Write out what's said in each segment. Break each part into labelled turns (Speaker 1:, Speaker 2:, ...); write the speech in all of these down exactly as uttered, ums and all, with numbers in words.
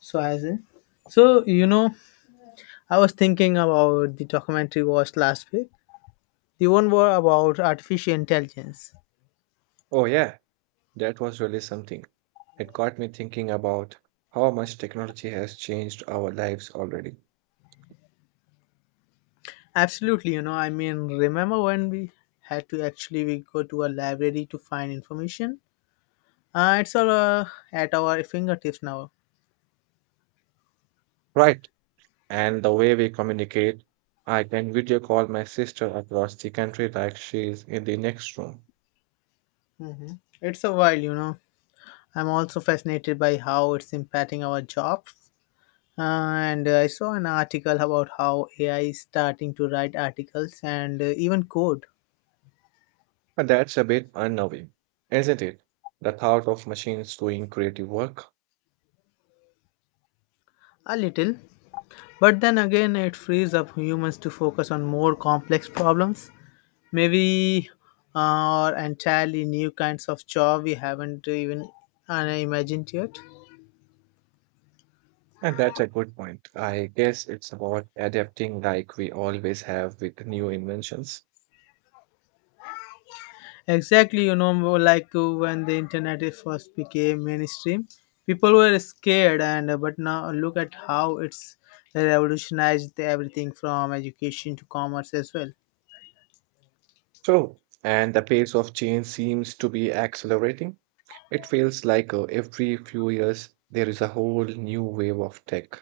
Speaker 1: So as in, so you know, I was thinking about the documentary watched last week. The one was about artificial intelligence.
Speaker 2: Oh, yeah, that was really something. It got me thinking about how much technology has changed our lives already.
Speaker 1: Absolutely, you know, I mean, remember when we had to actually we go to a library to find information? Uh, it's all uh, at our fingertips now.
Speaker 2: Right, and the way we communicate. I can video call my sister across the country like she's in the next room.
Speaker 1: hmm It's a while, you know. I'm also fascinated by how it's impacting our jobs. Uh, and I saw an article about how A I is starting to write articles and uh, even code.
Speaker 2: But that's a bit unnerving, isn't it? The thought of machines doing creative work.
Speaker 1: A little. But then again, it frees up humans to focus on more complex problems, maybe uh, or entirely new kinds of job we haven't even uh, imagined yet.
Speaker 2: And that's a good point. I guess it's about adapting like we always have with new inventions.
Speaker 1: Exactly, you know, more like uh, when the internet is first became mainstream, people were scared, and uh, but now look at how it's revolutionized everything from education to commerce as well.
Speaker 2: True. And the pace of change seems to be accelerating. It feels like uh, every few years there is a whole new wave of tech.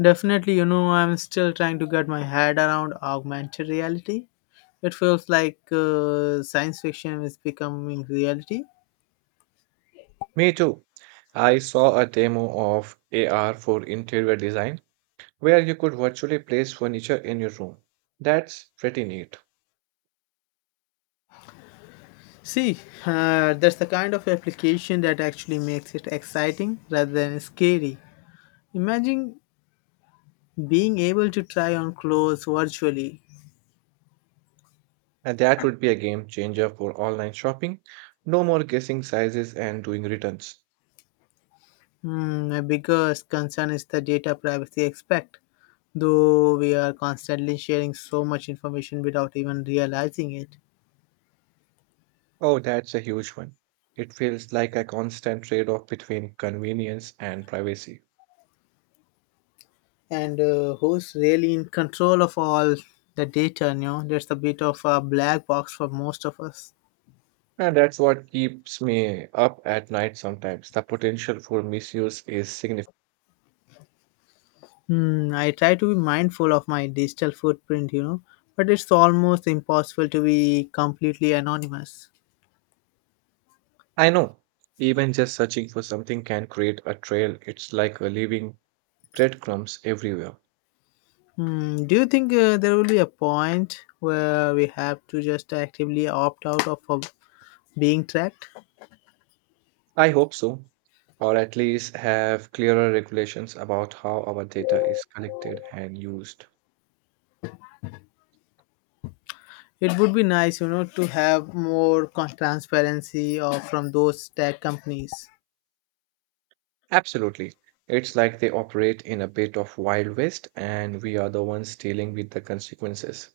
Speaker 1: Definitely, you know, I'm still trying to get my head around augmented reality. It feels like uh, science fiction is becoming reality.
Speaker 2: Me too. I saw a demo of A R for interior design where you could virtually place furniture in your room. That's pretty neat.
Speaker 1: See, uh, that's the kind of application that actually makes it exciting rather than scary. Imagine being able to try on clothes virtually.
Speaker 2: And that would be a game changer for online shopping. No more guessing sizes and doing returns.
Speaker 1: Hmm, my biggest concern is the data privacy aspect, though we are constantly sharing so much information without even realizing it.
Speaker 2: Oh, that's a huge one. It feels like a constant trade off between convenience and privacy.
Speaker 1: And uh, Who's really in control of all the data you know That's a bit of a black box for most of us.
Speaker 2: And that's what keeps me up at night sometimes. The potential for misuse is significant.
Speaker 1: hmm, I try to be mindful of my digital footprint, you know but it's almost impossible to be completely anonymous.
Speaker 2: I know, even just searching for something can create a trail. It's like leaving breadcrumbs everywhere.
Speaker 1: Hmm, do you think uh, there will be a point where we have to just actively opt out of uh, being tracked?
Speaker 2: I hope so, or at least have clearer regulations about how our data is collected and used.
Speaker 1: It would be nice, you know to have more con- transparency or from those tech companies.
Speaker 2: Absolutely. It's like they operate in a bit of Wild West, and we are the ones dealing with the consequences.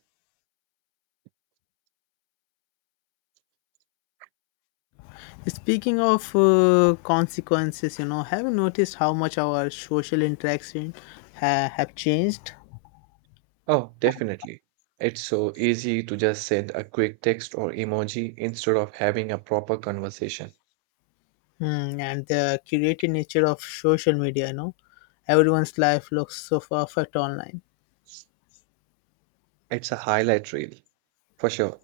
Speaker 1: Speaking of uh, consequences, you know, have you noticed how much our social interaction ha- have changed?
Speaker 2: Oh, definitely. It's so easy to just send a quick text or emoji instead of having a proper conversation.
Speaker 1: Hmm, and the curated nature of social media, you know, everyone's life looks so perfect online.
Speaker 2: It's a highlight reel, for sure.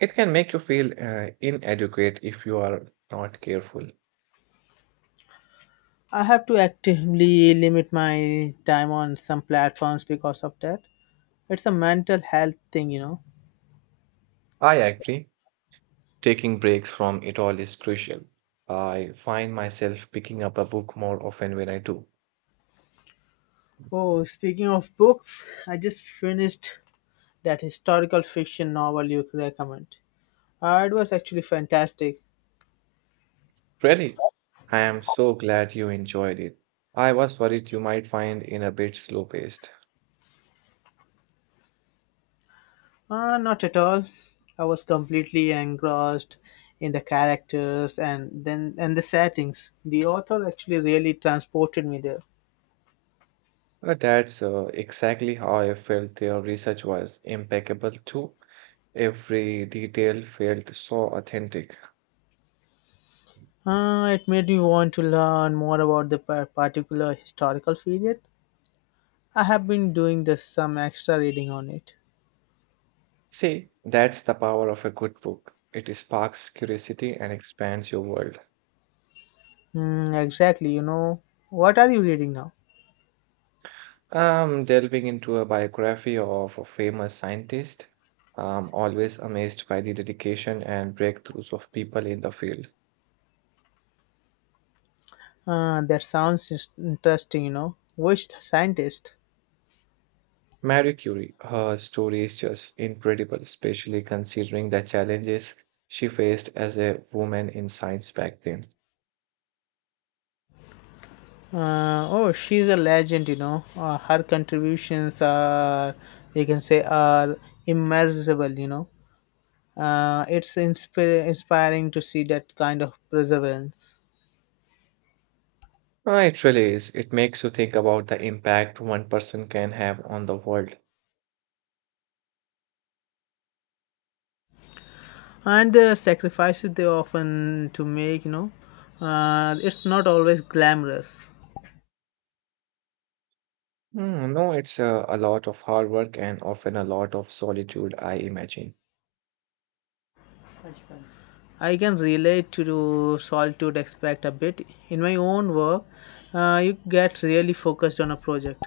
Speaker 2: It can make you feel uh, inadequate if you are not careful.
Speaker 1: I have to actively limit my time on some platforms because of that. It's a mental health thing, you know.
Speaker 2: I agree. Taking breaks from it all is crucial. I find myself picking up a book more often when I do.
Speaker 1: Oh, speaking of books, I just finished that historical fiction novel you recommend. Uh, it was actually fantastic.
Speaker 2: Really? I am so glad you enjoyed it. I was worried you might find it a bit slow paced.
Speaker 1: Uh, not at all. I was completely engrossed in the characters and then and the settings. The author actually really transported me there.
Speaker 2: Uh, That's uh, exactly how I felt their research was impeccable too. Every detail felt so authentic.
Speaker 1: Uh, it made me want to learn more about the par- particular historical period. I have been doing this, some extra reading on it.
Speaker 2: See, that's the power of a good book. It sparks curiosity and expands your world.
Speaker 1: Hmm, exactly, you know. What are you reading now?
Speaker 2: I'm delving into a biography of a famous scientist. I'm always amazed by the dedication and breakthroughs of people in the field.
Speaker 1: Uh, that sounds is- interesting, you know. Which scientist?
Speaker 2: Marie Curie, her story is just incredible, especially considering the challenges she faced as a woman in science back then.
Speaker 1: Uh, oh, she's a legend, you know. Uh, her contributions are, you can say, are immeasurable, you know. Uh, it's inspir- inspiring to see that kind of perseverance.
Speaker 2: Ah, it really is. It makes you think about the impact one person can have on the world.
Speaker 1: And the sacrifices they often to make, you know. Uh, it's not always glamorous.
Speaker 2: Hmm, no, it's a, a lot of hard work and often a lot of solitude, I imagine.
Speaker 1: I can relate to solitude aspect a bit. In my own work, uh, you get really focused on a project.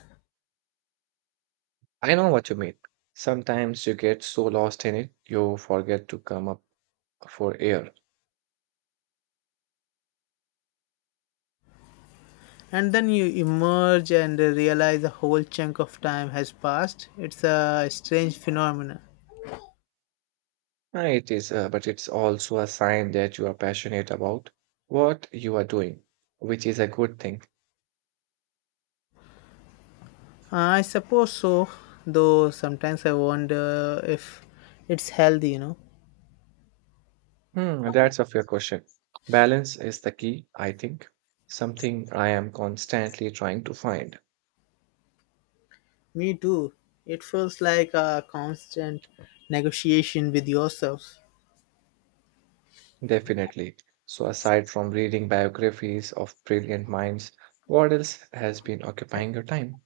Speaker 2: I know what you mean. Sometimes you get so lost in it, you forget to come up for air.
Speaker 1: And then you emerge and realize a whole chunk of time has passed. It's a strange phenomenon.
Speaker 2: Uh, It is, uh, but it's also a sign that you are passionate about what you are doing, which is a good thing.
Speaker 1: I suppose so, though sometimes I wonder if it's healthy, you know.
Speaker 2: Hmm, that's a fair question. Balance is the key, I think. Something I am constantly trying to find,
Speaker 1: Me too. It feels like a constant negotiation with yourself.
Speaker 2: definitely. So, aside from reading biographies of brilliant minds, what else has been occupying your time?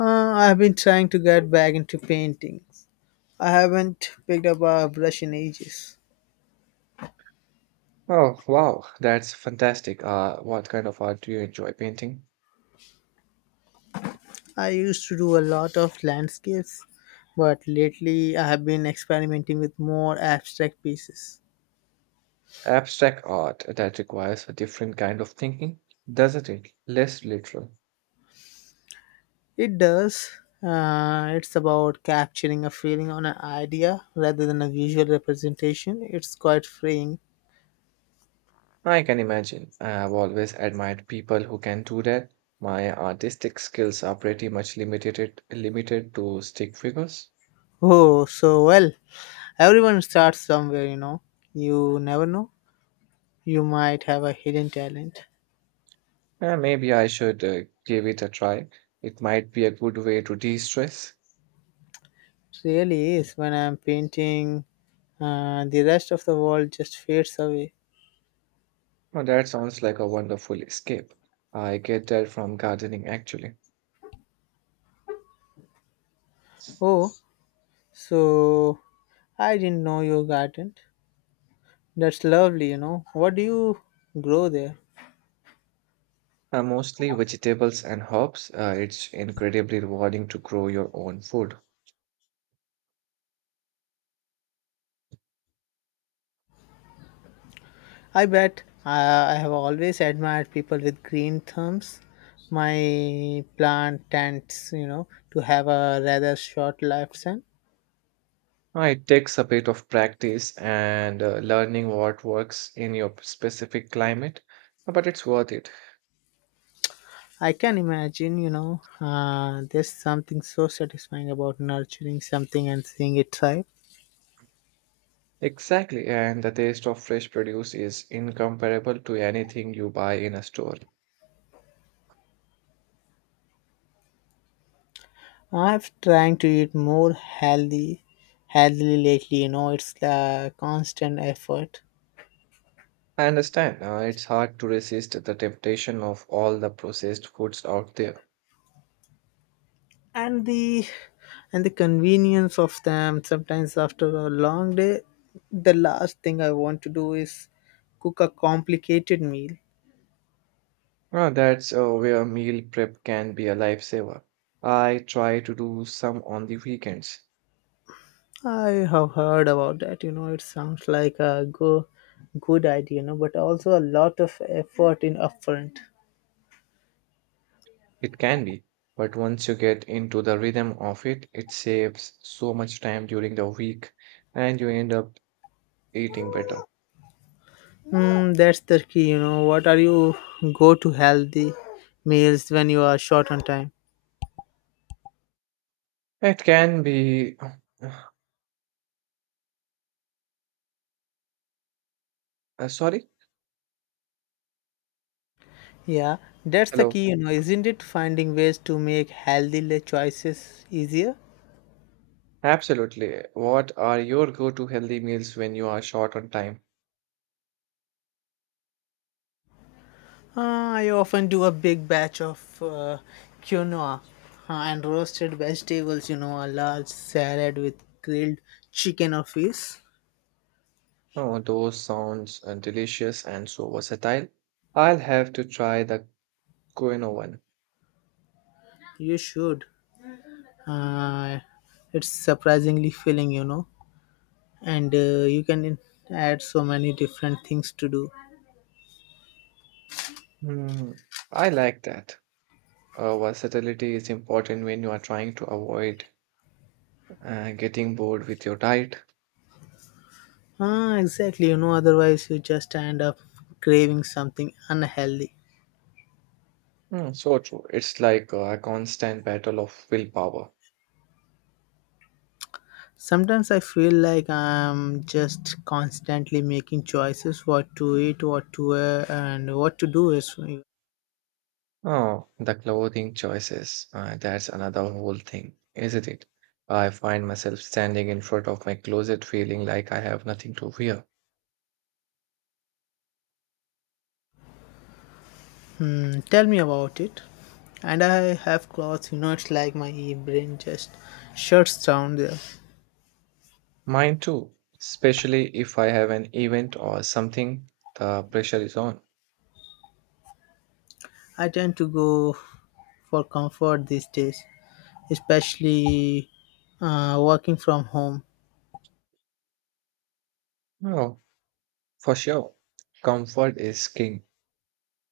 Speaker 1: Uh, I've been trying to get back into paintings. I haven't picked up a brush in ages.
Speaker 2: Oh, wow, that's fantastic. Uh, what kind of art do you enjoy painting?
Speaker 1: I used to do a lot of landscapes, but lately I have been experimenting with more abstract pieces.
Speaker 2: Abstract art that requires a different kind of thinking, doesn't it? Less literal.
Speaker 1: It does. Uh, it's about capturing a feeling on an idea rather than a visual representation. It's quite freeing.
Speaker 2: I can imagine. I have always admired people who can do that. My artistic skills are pretty much limited limited to stick figures.
Speaker 1: Oh, so well. Everyone starts somewhere, you know. You never know. You might have a hidden talent.
Speaker 2: Uh, maybe I should uh, give it a try. It might be a good way to de-stress.
Speaker 1: It really is. When I'm painting, uh, the rest of the world just fades away.
Speaker 2: Oh, that sounds like a wonderful escape. I get that from gardening actually.
Speaker 1: Oh, So I didn't know your garden. That's lovely, you know. What do you grow there?
Speaker 2: Uh, mostly vegetables and herbs. Uh, it's incredibly rewarding to grow your own food.
Speaker 1: I bet uh, I have always admired people with green thumbs. My plant tends, you know, to have a rather short lifespan.
Speaker 2: Uh, It takes a bit of practice and uh, learning what works in your specific climate, but it's worth it.
Speaker 1: I can imagine, you know, uh, There's something so satisfying about nurturing something and seeing it thrive.
Speaker 2: Exactly, and the taste of fresh produce is incomparable to anything you buy in a store.
Speaker 1: I've trying to eat more healthy, healthily lately. You know, it's a constant effort.
Speaker 2: I understand, uh, it's hard to resist the temptation of all the processed foods out there.
Speaker 1: and the and the convenience of them. Sometimes after a long day, the last thing I want to do is cook a complicated meal.
Speaker 2: Uh, that's uh, where meal prep can be a lifesaver. I try to do some on the weekends.
Speaker 1: I have heard about that. You know it sounds like a go, good idea, you know but also a lot of effort in upfront.
Speaker 2: It can be, but once you get into the rhythm of it, it saves so much time during the week and you end up eating better.
Speaker 1: Mm, that's the key. You know what are you go to healthy meals when you are short on time?
Speaker 2: It can be. Uh, sorry?
Speaker 1: Yeah, that's the
Speaker 2: Hello.
Speaker 1: key, you know isn't it, finding ways to make healthy le- choices easier?
Speaker 2: Absolutely. What are your go-to healthy meals when you are short on time?
Speaker 1: Uh, I often do a big batch of uh, quinoa uh, and roasted vegetables, you know, a large salad with grilled chicken or fish.
Speaker 2: Oh, those sounds uh, delicious and so versatile. I'll have to try the quinoa one.
Speaker 1: You should. Uh, it's surprisingly filling, you know, and uh, you can in- add so many different things to do.
Speaker 2: Hmm, I like that. Uh, versatility is important when you are trying to avoid uh, getting bored with your diet.
Speaker 1: Ah, exactly, you know, otherwise you just end up craving something unhealthy.
Speaker 2: Hmm, so true. It's like uh, a constant battle of willpower.
Speaker 1: Sometimes I feel like I'm just constantly making choices what to eat, what to wear, and what to do. Is
Speaker 2: Oh, the clothing choices. Uh, that's another whole thing, isn't it? I find myself standing in front of my closet feeling like I have nothing to wear.
Speaker 1: hmm, Tell me about it. And I have clothes, you know, it's like my brain just shuts down there.
Speaker 2: Mine too, especially if I have an event or something, the pressure is on.
Speaker 1: I tend to go for comfort these days, especially uh, working from home.
Speaker 2: Oh, for sure. Comfort is king.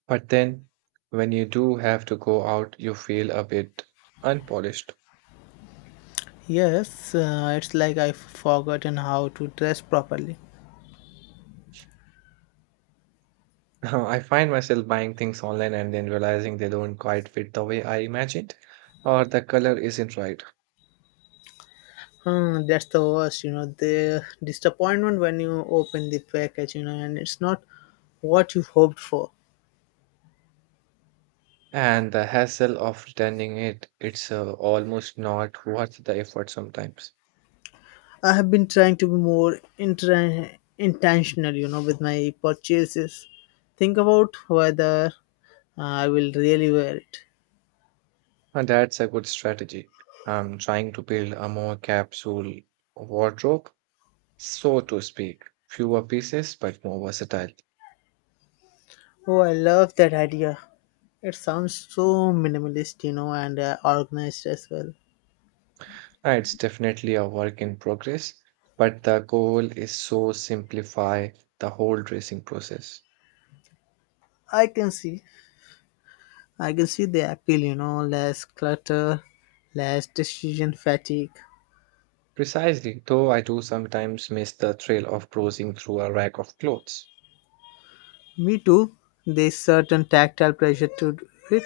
Speaker 2: But then, when you do have to go out, you feel a bit unpolished.
Speaker 1: Yes, uh, it's like I've forgotten how to dress properly.
Speaker 2: I find myself buying things online and then realizing they don't quite fit the way I imagined, or the color isn't right.
Speaker 1: Hmm, that's the worst, you know, the disappointment when you open the package, you know, and it's not what you hoped for.
Speaker 2: And the hassle of returning it, it's uh, almost not worth the effort sometimes.
Speaker 1: I have been trying to be more intra- intentional, you know, with my purchases. Think about whether uh, I will really wear it.
Speaker 2: And that's a good strategy. I'm trying to build a more capsule wardrobe, so to speak. Fewer pieces, but more versatile.
Speaker 1: Oh, I love that idea. It sounds so minimalist, you know, and uh, organized as well.
Speaker 2: Uh, It's definitely a work in progress, but the goal is so simplify the whole dressing process.
Speaker 1: I can see, I can see the appeal, you know, less clutter, less decision fatigue.
Speaker 2: Precisely, though I do sometimes miss the thrill of browsing through a rack of clothes.
Speaker 1: Me too. There's certain tactile pressure to it.